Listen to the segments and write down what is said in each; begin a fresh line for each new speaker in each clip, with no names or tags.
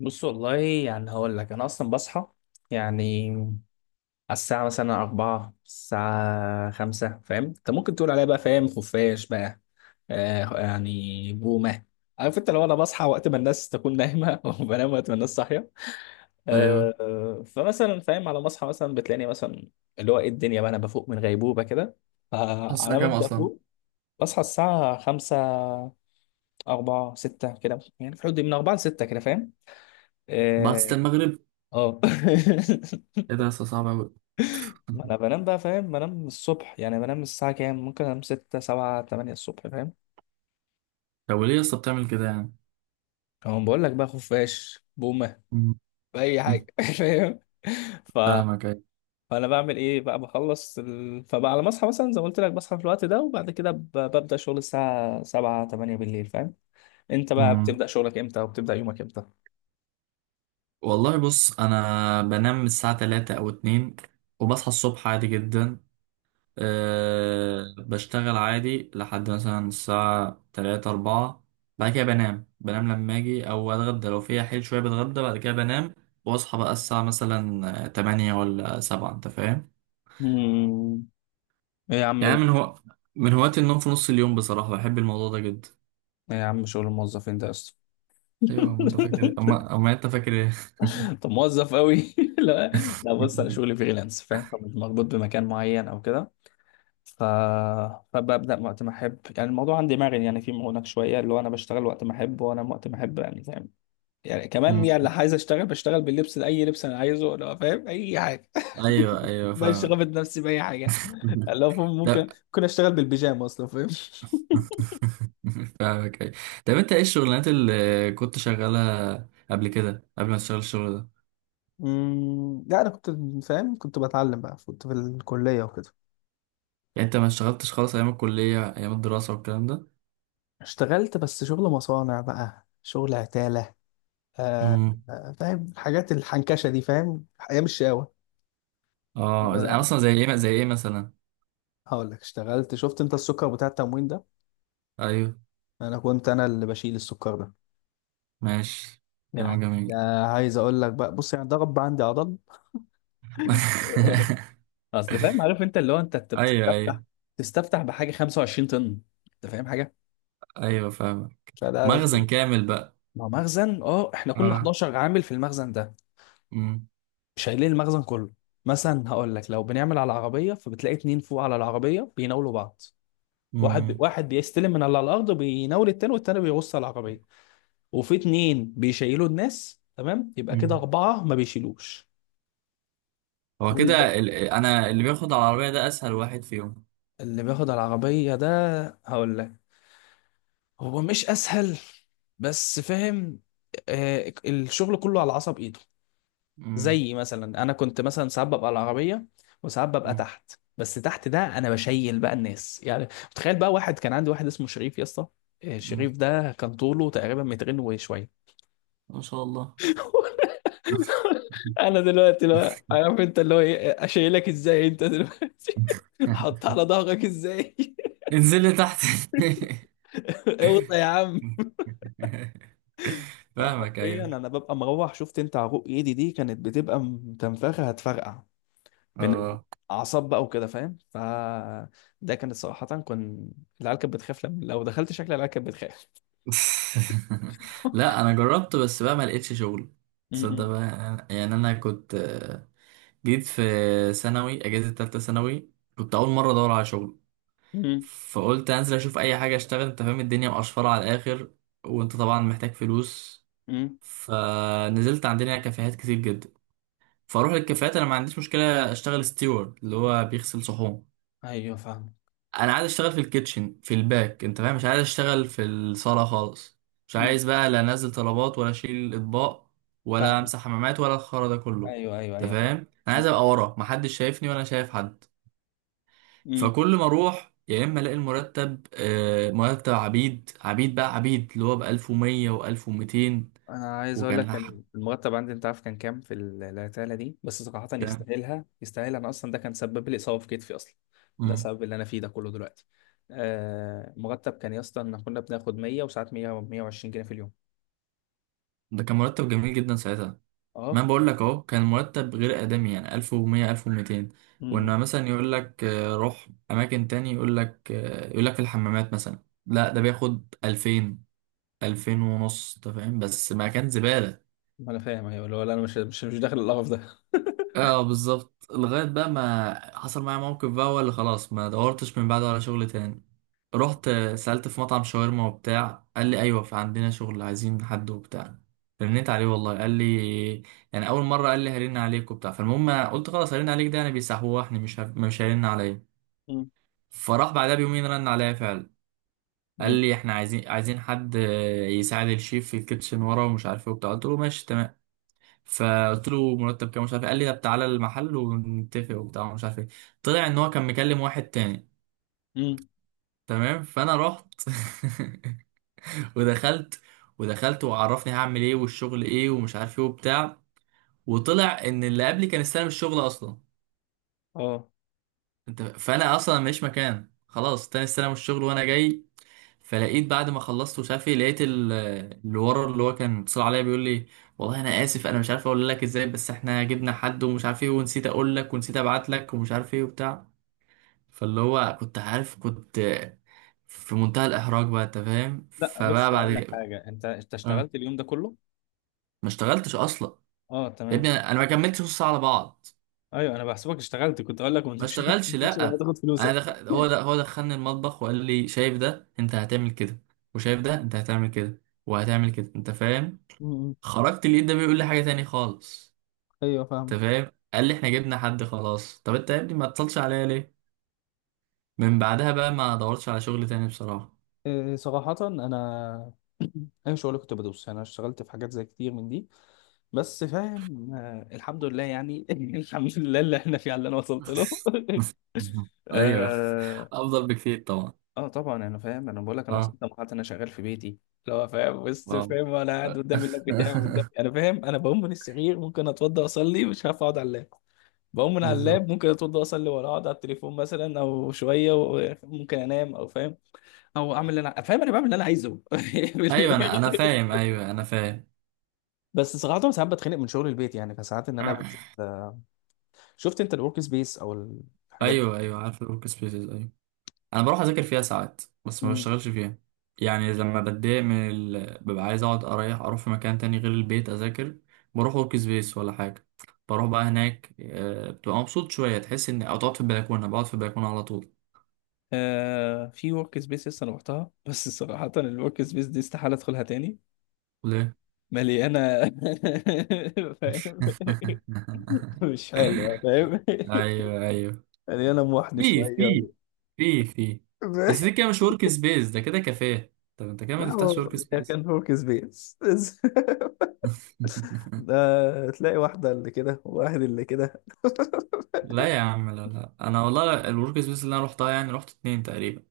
بص والله يعني هقول لك انا اصلا بصحى، يعني على الساعه مثلا 4 الساعه 5، فاهم؟ انت ممكن تقول عليا بقى فاهم خفاش بقى، آه يعني بومه. عارف انت؟ لو انا بصحى وقت ما الناس تكون نايمه وبنام وقت ما الناس صاحيه.
ايوه.
آه آه، فمثلا فاهم، على ما اصحى مثلا بتلاقيني مثلا اللي هو ايه الدنيا بقى، انا بفوق من غيبوبه كده.
حاسس
فعلى ما
كام
ابدا
اصلا؟
افوق بصحى الساعه 5، 4، 6 كده، يعني في الحدود دي من 4 ل 6 كده، فاهم؟
بعد ستة
اه.
المغرب؟
آه.
ايه ده يا اسطى، صعب اوي.
ما انا بنام بقى، فاهم؟ بنام الصبح، يعني بنام الساعة كام؟ ممكن انام ستة سبعة تمانية الصبح، فاهم؟
طب وليه يا اسطى بتعمل كده يعني؟
اهو بقول لك بقى، خفاش، بومة،
مم.
بأي
مم.
حاجة فاهم. ف...
فاهمك، ايوه.
فانا بعمل ايه بقى؟ بخلص فبقى على ما اصحى مثلا زي ما قلت لك، بصحى في الوقت ده وبعد كده ببدأ شغل الساعة سبعة تمانية بالليل، فاهم؟ انت بقى
مم.
بتبدأ شغلك امتى وبتبدأ يومك امتى؟
والله بص، انا بنام الساعه 3 او 2، وبصحى الصبح عادي جدا. أه، بشتغل عادي لحد مثلا الساعه 3 4. بعد كده بنام، بنام لما اجي او اتغدى، لو فيها حيل شويه بتغدى بعد كده بنام. واصحى بقى الساعه مثلا 8 ولا 7، انت فاهم؟
مم. ايه يا عم
يعني
ال-
أنا من هو من هواة النوم في نص اليوم بصراحة، بحب الموضوع ده جدا.
ايه يا عم، شغل الموظفين ده اصلا؟
أيوة، ما أنت فاكر إيه؟ أما أنت فاكر إيه.
انت موظف قوي؟ لا. لا بص، انا شغلي فريلانس، فاهم؟ فمش مربوط بمكان معين او كده. ف... فببدأ وقت ما أحب، يعني الموضوع عندي مرن، يعني في هناك شوية اللي هو أنا بشتغل وقت ما أحب وأنام وقت ما أحب، يعني فاهم؟ يعني كمان
مم.
يعني اللي عايز أشتغل بشتغل، باللبس أي لبس أنا عايزه، لو فاهم أي حاجة
أيوة، أيوه
مش
فاهمك.
غامض نفسي بأي حاجة. اللي هو فاهم، ممكن
لا،
ممكن أشتغل بالبيجامة أصلا، فاهم؟
فاهمك أيوة. طب أنت إيه الشغلانات اللي كنت شغالها قبل كده، قبل ما تشتغل الشغل ده؟
لا أنا كنت، فاهم كنت بتعلم بقى، كنت في الكلية وكده.
يعني أنت ما اشتغلتش خالص أيام الكلية، أيام الدراسة والكلام ده؟
اشتغلت بس شغل مصانع بقى، شغل عتالة. آه.
مم.
آه، فاهم الحاجات الحنكشة دي، فاهم؟ أيام الشقاوة.
أه مثلا زي إيه مثلا.
هقول لك، اشتغلت، شفت انت السكر بتاع التموين ده؟
أيوه.
انا كنت، انا اللي بشيل السكر ده،
ماشي،
يعني.
كلام جميل.
ده عايز اقول لك بقى، بص يعني ده رب عندي عضل اصل فاهم، عارف انت اللي هو أنت
ايوه
بتستفتح،
ايوه
تستفتح بحاجه 25 طن، انت فاهم حاجه؟
ايوه فاهمك.
فده،
مخزن كامل بقى.
ما هو مخزن، اه، احنا كنا
اه.
11 عامل في المخزن ده، شايلين المخزن كله. مثلا هقول لك لو بنعمل على العربيه، فبتلاقي اتنين فوق على العربيه بيناولوا بعض. واحد
مم.
واحد بيستلم من على الارض بيناول التاني، والتاني بيغص على العربيه. وفي اتنين بيشيلوا الناس، تمام؟ يبقى كده
مم.
أربعة ما بيشيلوش.
هو
قول
كده
بقى.
انا اللي بياخد على العربية ده اسهل واحد فيهم.
اللي بياخد العربية ده، هقول لك، هو مش أسهل، بس فاهم، آه، الشغل كله على عصب إيده.
مم.
زي مثلا أنا كنت مثلا ساعات ببقى على العربية وساعات ببقى
مم.
تحت، بس تحت ده أنا بشيل بقى الناس، يعني متخيل بقى، واحد كان عندي واحد اسمه شريف يا اسطى. آه،
مم.
شريف ده كان طوله تقريبا مترين وشوية.
ما شاء الله.
انا دلوقتي لا، عارف انت اللي هو ايه؟ اشيلك ازاي انت دلوقتي؟ حط على ظهرك ازاي؟
انزل لي تحت.
اوطى يا عم.
فاهمك
حرفيا
ايوه.
انا ببقى مروح، شفت انت عروق ايدي دي كانت بتبقى متنفخه هتفرقع من
اه.
الاعصاب بقى وكده، فاهم؟ ده كانت صراحه، كان العيال كانت بتخاف لما لو دخلت، شكل العيال كانت بتخاف.
لا انا جربت بس بقى ما لقيتش شغل. تصدق
م-
بقى، يعني انا كنت جيت في ثانوي، اجازه ثالثه ثانوي، كنت اول مره ادور على شغل.
م- م-
فقلت انزل اشوف اي حاجه اشتغل، انت فاهم الدنيا مقشفره على الاخر، وانت طبعا محتاج فلوس.
م.
فنزلت، عندنا كافيهات كتير جدا. فاروح للكافيهات، انا ما عنديش مشكله اشتغل ستيوارد اللي هو بيغسل صحون.
ايوه فاهم.
انا عايز اشتغل في الكيتشن في الباك، انت فاهم، مش عايز اشتغل في الصاله خالص. مش
م.
عايز بقى لا انزل طلبات ولا اشيل اطباق ولا
فاهم،
امسح حمامات ولا الخرا ده كله.
ايوه ايوه
انت
ايوه، فاهم.
فاهم، انا عايز ابقى ورا محدش شايفني ولا أنا شايف حد. فكل ما اروح يا اما الاقي المرتب مرتب عبيد، عبيد بقى عبيد، اللي هو ب 1100 و1200.
انا عايز اقول
وكان
لك
لح-
كان المرتب عندي، انت عارف كان كام؟ في العتاله دي، بس صراحه
كان.
يستاهلها يستاهلها، انا اصلا ده كان سبب لي اصابه في كتفي اصلا. ده
مم.
سبب اللي انا فيه ده كله دلوقتي. آه، مرتب كان يا اسطى، ان كنا بناخد 100، وساعات 100، 120 جنيه في اليوم.
ده كان مرتب جميل جدا ساعتها. ما
اه.
أنا بقول لك اهو، كان مرتب غير ادمي يعني 1100 1200.
امم
وان مثلا يقول لك روح اماكن تاني، يقول لك يقول لك في الحمامات مثلا، لا ده بياخد 2000، 2000 ونص، انت فاهم، بس ما كان زبالة.
ما انا فاهم، ايوه، اللي هو لا، انا مش داخل القرف ده.
اه، بالظبط. لغاية بقى ما حصل معايا موقف بقى هو اللي خلاص ما دورتش من بعده على شغل تاني. رحت سألت في مطعم شاورما وبتاع، قال لي ايوه في عندنا شغل عايزين حد وبتاع. رنيت عليه، والله قال لي، يعني اول مرة، قال لي هرن عليك وبتاع. فالمهم قلت خلاص، هرن عليك ده يعني بيسحوحني، مش مش هيرن عليا.
امم.
فراح بعدها بيومين رن عليا فعلا. قال
جميل.
لي احنا عايزين حد يساعد الشيف في الكيتشن ورا ومش عارف ايه وبتاع. قلت له ماشي تمام. فقلت له مرتب كام مش عارف إيه. قال لي طب تعالى المحل ونتفق وبتاع مش عارف ايه. طلع ان هو كان مكلم واحد تاني.
امم.
تمام، فانا رحت. ودخلت ودخلت وعرفني هعمل ايه والشغل ايه ومش عارف ايه وبتاع. وطلع ان اللي قبلي كان استلم الشغل اصلا.
اه،
انت، فانا اصلا ماليش مكان، خلاص تاني استلم الشغل وانا جاي. فلقيت بعد ما خلصت ومش عارف ايه لقيت اللي ورا اللي هو كان اتصل عليا بيقول لي والله انا اسف، انا مش عارف اقول لك ازاي، بس احنا جبنا حد ومش عارف ايه، ونسيت اقول لك ونسيت ابعت لك ومش عارف ايه وبتاع. فاللي هو كنت عارف، كنت في منتهى الاحراج بقى، انت فاهم.
لا
فبقى
بص، اقول لك
بعد.
حاجه، انت
اه.
اشتغلت اليوم ده كله؟
ما اشتغلتش اصلا.
اه،
يا
تمام.
ابني انا ما كملتش نص ساعه على بعض.
ايوه انا بحسبك اشتغلت، كنت اقول لك ما
ما
تمشيش، ما
اشتغلش
تمشيش لما
لا.
تاخد
انا
فلوسك.
هو ده، دخلني المطبخ وقال لي شايف ده انت هتعمل كده، وشايف ده انت هتعمل كده وهتعمل كده، انت فاهم.
امم.
خرجت لقيت ده بيقول لي حاجة تاني خالص،
ايوه،
انت
فاهم.
فاهم. قال لي احنا جبنا حد خلاص. طب انت يا ابني ما اتصلش عليا ليه؟ من بعدها بقى ما دورتش على شغل تاني بصراحة.
إيه، صراحة أنا أي شغل كنت بدوس، يعني أنا اشتغلت في حاجات زي كتير من دي، بس فاهم، آه، الحمد لله يعني الحمد لله اللي إحنا فيه على اللي أنا وصلت له.
مهم. ايوه.
آه.
افضل بكتير طبعا.
آه، طبعا أنا فاهم، أنا بقول لك أنا
اه.
وصلت لمرحلة أنا شغال في بيتي، اللي هو فاهم، بس
اه.
فاهم، أنا قاعد قدام اللاب بتاعي قدام، أنا فاهم، أنا بقوم من السرير ممكن أتوضى أصلي، مش هعرف أقعد على اللاب. بقوم من على
بالظبط.
اللاب ممكن أتوضى أصلي ولا أقعد على التليفون مثلا أو شوية، وممكن أنام أو فاهم، او اعمل اللي انا فاهم، انا بعمل اللي انا عايزه.
ايوه، انا فاهم، ايوه انا فاهم.
بس صراحة ساعات بتخنق من شغل البيت، يعني فساعات ان انا بنزل. شفت انت الورك سبيس او الحاجات دي؟
ايوه ايوه، عارف الورك سبيسز، ايوه. انا بروح اذاكر فيها ساعات بس ما
مم.
بشتغلش فيها. يعني لما بتضايق من ببقى عايز اقعد اريح، اروح في مكان تاني غير البيت اذاكر. بروح ورك سبيس ولا حاجه. بروح بقى هناك بتبقى مبسوط شويه، تحس ان او تقعد في البلكونه، بقعد في البلكونه على طول.
آه، في ورك سبيس لسه انا رحتها بس صراحة الورك سبيس دي استحالة ادخلها تاني.
ليه؟
مليانة. فاهم، مش حلوة، فاهم،
ايوه ايوه
مليانة محن
في
شوية
في في بس دي كده مش ورك سبيس، ده كده كافيه. طب انت كده ما
لا،
تفتحش ورك
هي كان
سبيس.
ورك سبيس ده، تلاقي واحدة اللي كده وواحد اللي كده.
لا يا عم، لا لا، انا والله الورك سبيس اللي انا روحتها يعني روحت اتنين تقريبا.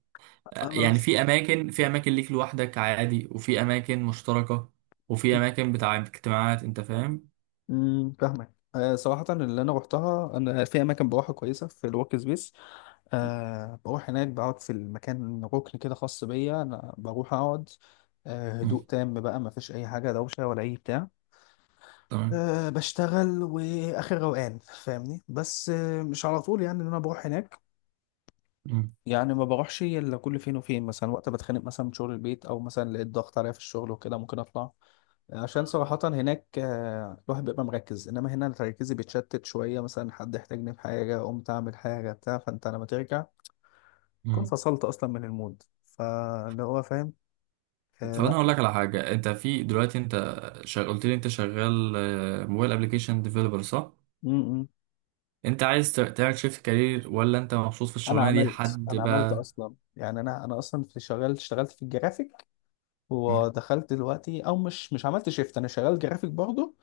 يعني
خلاص.
في اماكن، في اماكن ليك لوحدك عادي، وفي اماكن مشتركه، وفي اماكن بتاع اجتماعات، انت فاهم.
امم. فاهمك، آه، صراحة اللي أنا روحتها، أنا في أماكن بروحها كويسة في الورك سبيس. أه بروح هناك، بقعد في المكان ركن كده خاص بيا، أنا بروح أقعد. أه، هدوء
مم.
تام بقى، ما فيش أي حاجة دوشة ولا أي بتاع.
تمام.
أه بشتغل وآخر روقان، فاهمني؟ بس آه، مش على طول يعني إن أنا بروح هناك.
مم.
يعني ما بروحش إلا كل فين وفين، مثلا وقت بتخانق مثلا من شغل البيت، أو مثلا لقيت ضغط عليا في الشغل وكده، ممكن أطلع. عشان صراحة هناك آه، الواحد بيبقى مركز، انما هنا تركيزي بيتشتت شوية، مثلا حد احتاجني في حاجة قمت اعمل حاجة بتاع، فانت لما ترجع تكون
مم.
فصلت اصلا من المود، فاللي هو فاهم. آه،
طب انا
لا.
هقول لك على حاجه. انت في دلوقتي انت قلت لي انت شغال موبايل ابلكيشن ديفلوبر، صح؟
م -م.
انت عايز تعمل شيفت كارير ولا انت مبسوط في
انا
الشغلانه دي
عملت
لحد
انا عملت
بقى؟
اصلا، يعني انا اصلا في شغال، اشتغلت في الجرافيك.
مم.
ودخلت دلوقتي، او مش عملت شيفت، انا شغال جرافيك برضه.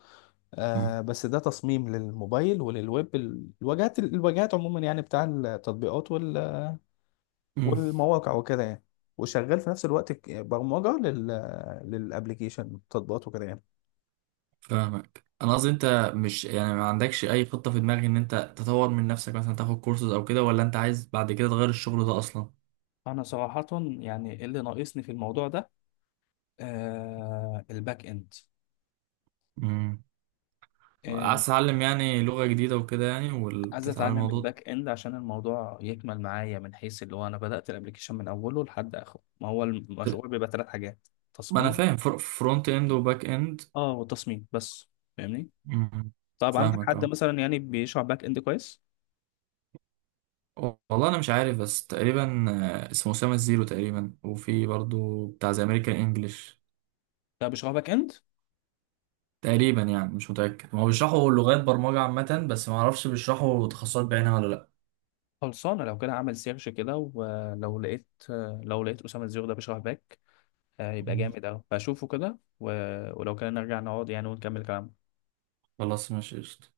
مم.
آه بس ده تصميم للموبايل وللويب، الواجهات عموما يعني، بتاع التطبيقات
مم.
والمواقع وكده يعني. وشغال في نفس الوقت برمجة للابليكيشن التطبيقات وكده يعني.
فاهمك. انا قصدي انت مش يعني ما عندكش اي خطه في دماغك ان انت تطور من نفسك، مثلا تاخد كورسز او كده، ولا انت عايز بعد كده تغير الشغل ده
انا صراحه، يعني إيه اللي ناقصني في الموضوع ده؟ آه، الباك اند.
اصلا؟
آه،
عايز تتعلم يعني لغة جديدة وكده يعني
عايز
وتتعلم
اتعلم
الموضوع
الباك اند عشان الموضوع يكمل معايا من حيث اللي هو، انا بدات الابلكيشن من اوله لحد اخره، ما هو
ده ت-
المشروع بيبقى 3 حاجات،
ما انا
تصميم،
فاهم فرونت اند وباك اند.
اه، والتصميم بس، فاهمني؟
مم.
طب عندك
فاهمك
حد
اه.
مثلا يعني بيشرح باك اند كويس؟
والله انا مش عارف، بس تقريبا اسمه اسامة الزيرو تقريبا، وفي برضو بتاع زي امريكان انجلش
لا، بيشرح باك اند
تقريبا يعني، مش متأكد، ما هو بيشرحوا لغات برمجة عامة، بس ما اعرفش بيشرحوا تخصصات بعينها ولا لا.
خلصانة لو كده، عمل سيرش كده، ولو لقيت، لو لقيت أسامة الزيرو ده بيشرح باك، آه، يبقى
مم.
جامد أوي، فأشوفه كده، ولو كده نرجع نقعد يعني ونكمل كلامنا.
خلاص ماشي، قشطة.